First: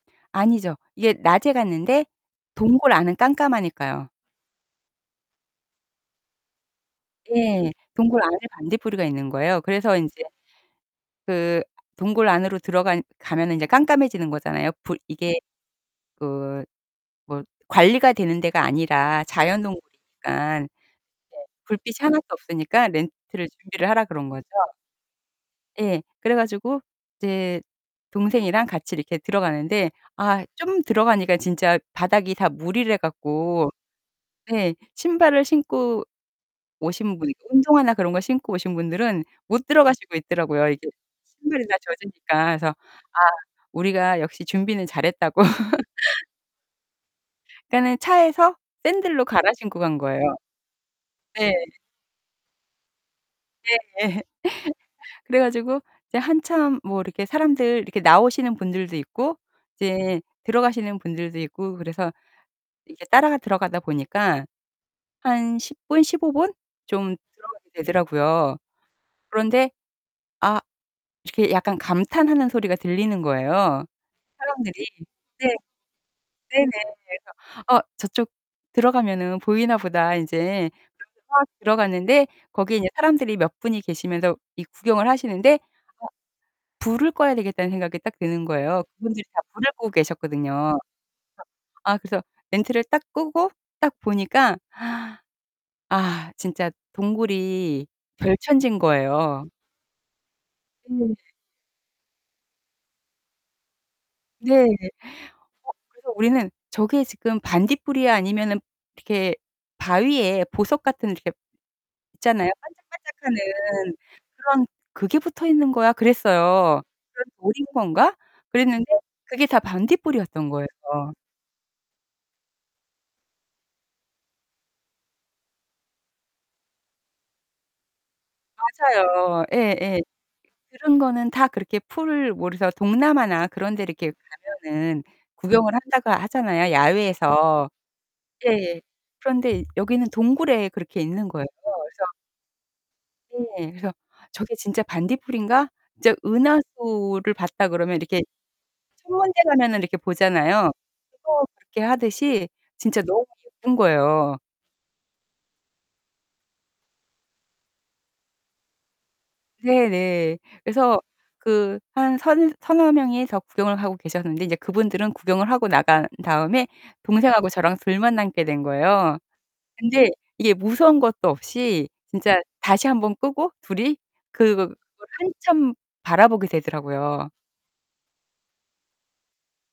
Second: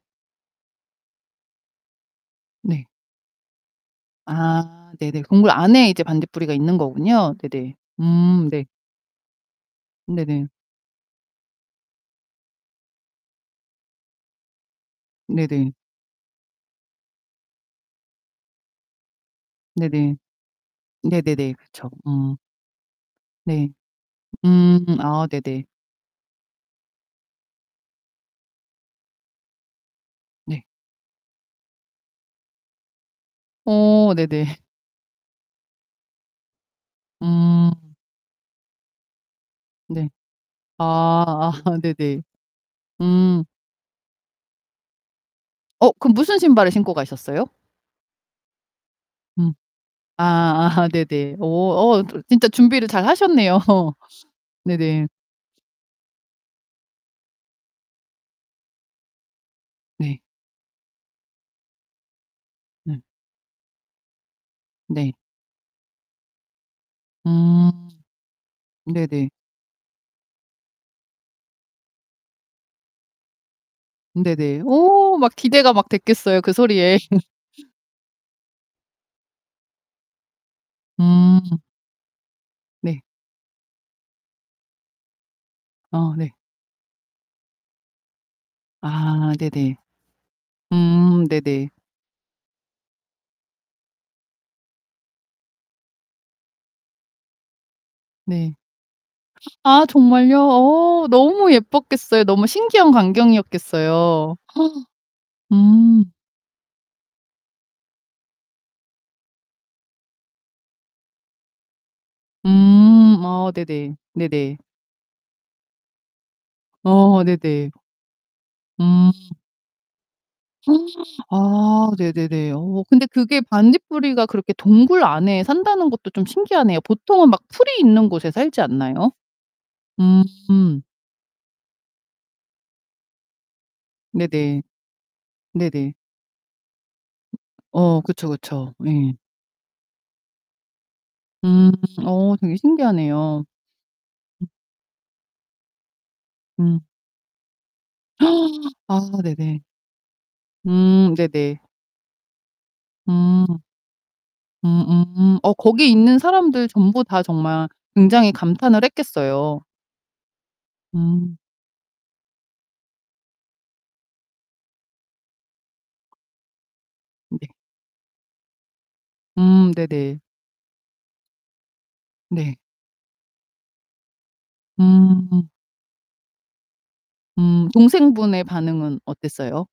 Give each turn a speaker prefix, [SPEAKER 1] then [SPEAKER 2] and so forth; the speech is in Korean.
[SPEAKER 1] 아니죠. 이게 낮에 갔는데
[SPEAKER 2] 네.
[SPEAKER 1] 동굴 안은 깜깜하니까요.
[SPEAKER 2] 아 네네. 동굴 안에 이제 반딧불이가 있는 거군요.
[SPEAKER 1] 예.
[SPEAKER 2] 네네.
[SPEAKER 1] 동굴 안에
[SPEAKER 2] 음 네.
[SPEAKER 1] 반딧불이가 있는 거예요. 그래서 인제
[SPEAKER 2] 네네.
[SPEAKER 1] 그 동굴 안으로 들어간 가면은 이제 깜깜해지는 거잖아요. 불 이게
[SPEAKER 2] 네네.
[SPEAKER 1] 그 뭐 관리가 되는 데가 아니라
[SPEAKER 2] 네네.
[SPEAKER 1] 자연동굴이니깐 이제
[SPEAKER 2] 네네네. 그렇죠.
[SPEAKER 1] 불빛이 하나도
[SPEAKER 2] 음.
[SPEAKER 1] 없으니까 렌트를
[SPEAKER 2] 네.
[SPEAKER 1] 준비를 하라 그런 거죠.
[SPEAKER 2] 음 아 네네.
[SPEAKER 1] 예. 그래 가지고 이제 동생이랑 같이 이렇게 들어가는데 아
[SPEAKER 2] 네.
[SPEAKER 1] 좀 들어가니까 진짜 바닥이 다 물이래 갖고
[SPEAKER 2] 어 네네.
[SPEAKER 1] 네. 신발을 신고 오신 분 이렇게
[SPEAKER 2] 음.
[SPEAKER 1] 운동화나 그런 거 신고 오신 분들은 못
[SPEAKER 2] 네.
[SPEAKER 1] 들어가시고 있더라고요, 이게
[SPEAKER 2] 아
[SPEAKER 1] 신발이 다
[SPEAKER 2] 아 네네.
[SPEAKER 1] 젖으니까. 그래서 아
[SPEAKER 2] 음.
[SPEAKER 1] 우리가 역시 준비는 잘했다고
[SPEAKER 2] 어 그럼 무슨 신발을 신고 가셨어요?
[SPEAKER 1] 그러니까는 차에서 샌들로 갈아
[SPEAKER 2] 음.
[SPEAKER 1] 신고 간 거예요.
[SPEAKER 2] 아 아 네네.
[SPEAKER 1] 네.
[SPEAKER 2] 오 어 [unintelligible] 진짜 준비를 잘 하셨네요.
[SPEAKER 1] 예예.
[SPEAKER 2] 네네.
[SPEAKER 1] 그래 가지고 이제 한참 뭐 이렇게 사람들 이렇게 나오시는 분들도 있고
[SPEAKER 2] 네.
[SPEAKER 1] 이제 들어가시는 분들도 있고 그래서
[SPEAKER 2] 예.
[SPEAKER 1] 이렇게 따라 들어가다 보니까
[SPEAKER 2] 네.
[SPEAKER 1] 한 10 분, 15 분 좀 들어가게
[SPEAKER 2] 음.
[SPEAKER 1] 되더라고요.
[SPEAKER 2] 네네.
[SPEAKER 1] 그런데 아 이렇게 약간 감탄하는 소리가 들리는 거예요,
[SPEAKER 2] 네네.
[SPEAKER 1] 사람들이.
[SPEAKER 2] 어 막
[SPEAKER 1] 네.
[SPEAKER 2] 기대가 막 됐겠어요, 그
[SPEAKER 1] 네네.
[SPEAKER 2] 소리에.
[SPEAKER 1] 그래서 '아 저쪽 들어가면은 보이나보다.' 이제 그래서
[SPEAKER 2] 음.
[SPEAKER 1] 막 들어갔는데 거기에 이제
[SPEAKER 2] 네.
[SPEAKER 1] 사람들이 몇 분이 계시면서 이 구경을 하시는데 어
[SPEAKER 2] 아 네.
[SPEAKER 1] '불을 꺼야 되겠다.'는 생각이 딱 드는 거예요. 그분들이
[SPEAKER 2] 아
[SPEAKER 1] 다 불을
[SPEAKER 2] 네네.
[SPEAKER 1] 끄고 계셨거든요.
[SPEAKER 2] 음 네네.
[SPEAKER 1] 아 그래서 램프를 딱 끄고 딱 보니까 아 진짜 동굴이
[SPEAKER 2] 네.
[SPEAKER 1] 별천지인 거예요.
[SPEAKER 2] 아 정말요? 어
[SPEAKER 1] 예.
[SPEAKER 2] 너무 예뻤겠어요. 너무 신기한 광경이었겠어요.
[SPEAKER 1] 네. 어
[SPEAKER 2] 음.
[SPEAKER 1] 그래서 우리는 "저게 지금 반딧불이야?" 아니면은 이렇게 바위에 보석 같은 이렇게 있잖아요.
[SPEAKER 2] 음. 어 네네.
[SPEAKER 1] 반짝반짝하는
[SPEAKER 2] 네네.
[SPEAKER 1] 그런 "그게 붙어 있는 거야?" 그랬어요.
[SPEAKER 2] 어
[SPEAKER 1] 그래서 '돌인
[SPEAKER 2] 네네.
[SPEAKER 1] 건가?' 그랬는데
[SPEAKER 2] 음.
[SPEAKER 1] 그게 다 반딧불이었던 거예요.
[SPEAKER 2] 아 네네네. 어 근데 그게 반딧불이가 그렇게 동굴 안에 산다는 것도 좀 신기하네요. 보통은 막 풀이 있는 곳에 살지 않나요?
[SPEAKER 1] 맞아요. 예 예.
[SPEAKER 2] 음.
[SPEAKER 1] 그런 거는 다 그렇게 풀 뭐 그래서 동남아나 그런데 이렇게
[SPEAKER 2] 네네.
[SPEAKER 1] 가면은 구경을
[SPEAKER 2] 네네.
[SPEAKER 1] 한다고 하잖아요, 야외에서.
[SPEAKER 2] 어 그쵸, 그쵸.
[SPEAKER 1] 예예.
[SPEAKER 2] 예.
[SPEAKER 1] 그런데 이 여기는 동굴에 그렇게 있는 거에요.
[SPEAKER 2] 음
[SPEAKER 1] 그래서
[SPEAKER 2] 어 되게 신기하네요.
[SPEAKER 1] 네. 그래서
[SPEAKER 2] 음.
[SPEAKER 1] '저게 진짜 반딧불인가?' 진짜
[SPEAKER 2] 음.
[SPEAKER 1] 은하수를 봤다 그러면 이렇게
[SPEAKER 2] 아
[SPEAKER 1] 천문대
[SPEAKER 2] 네네.
[SPEAKER 1] 가면은 이렇게 보잖아요.
[SPEAKER 2] 음
[SPEAKER 1] 그거
[SPEAKER 2] 네네.
[SPEAKER 1] 그렇게 하듯이 진짜 너무
[SPEAKER 2] 음.
[SPEAKER 1] 예쁜 거예요.
[SPEAKER 2] 음음. 어 거기 있는 사람들 전부 다 정말 굉장히 감탄을 했겠어요.
[SPEAKER 1] 네네. 그래서
[SPEAKER 2] 음.
[SPEAKER 1] 그 한 서 서너 명이 더 구경을 하고 계셨는데 이제 그분들은 구경을 하고 나간 다음에
[SPEAKER 2] 음 네.
[SPEAKER 1] 동생하고 저랑 둘만 남게 된 거예요.
[SPEAKER 2] 음
[SPEAKER 1] 근데
[SPEAKER 2] 네네.
[SPEAKER 1] 이게 무서운 것도 없이 진짜
[SPEAKER 2] 네.
[SPEAKER 1] 다시 1 번 끄고 둘이 그거 그걸
[SPEAKER 2] 음.
[SPEAKER 1] 한참 바라보게 되더라고요.
[SPEAKER 2] 음 동생분의 반응은 어땠어요?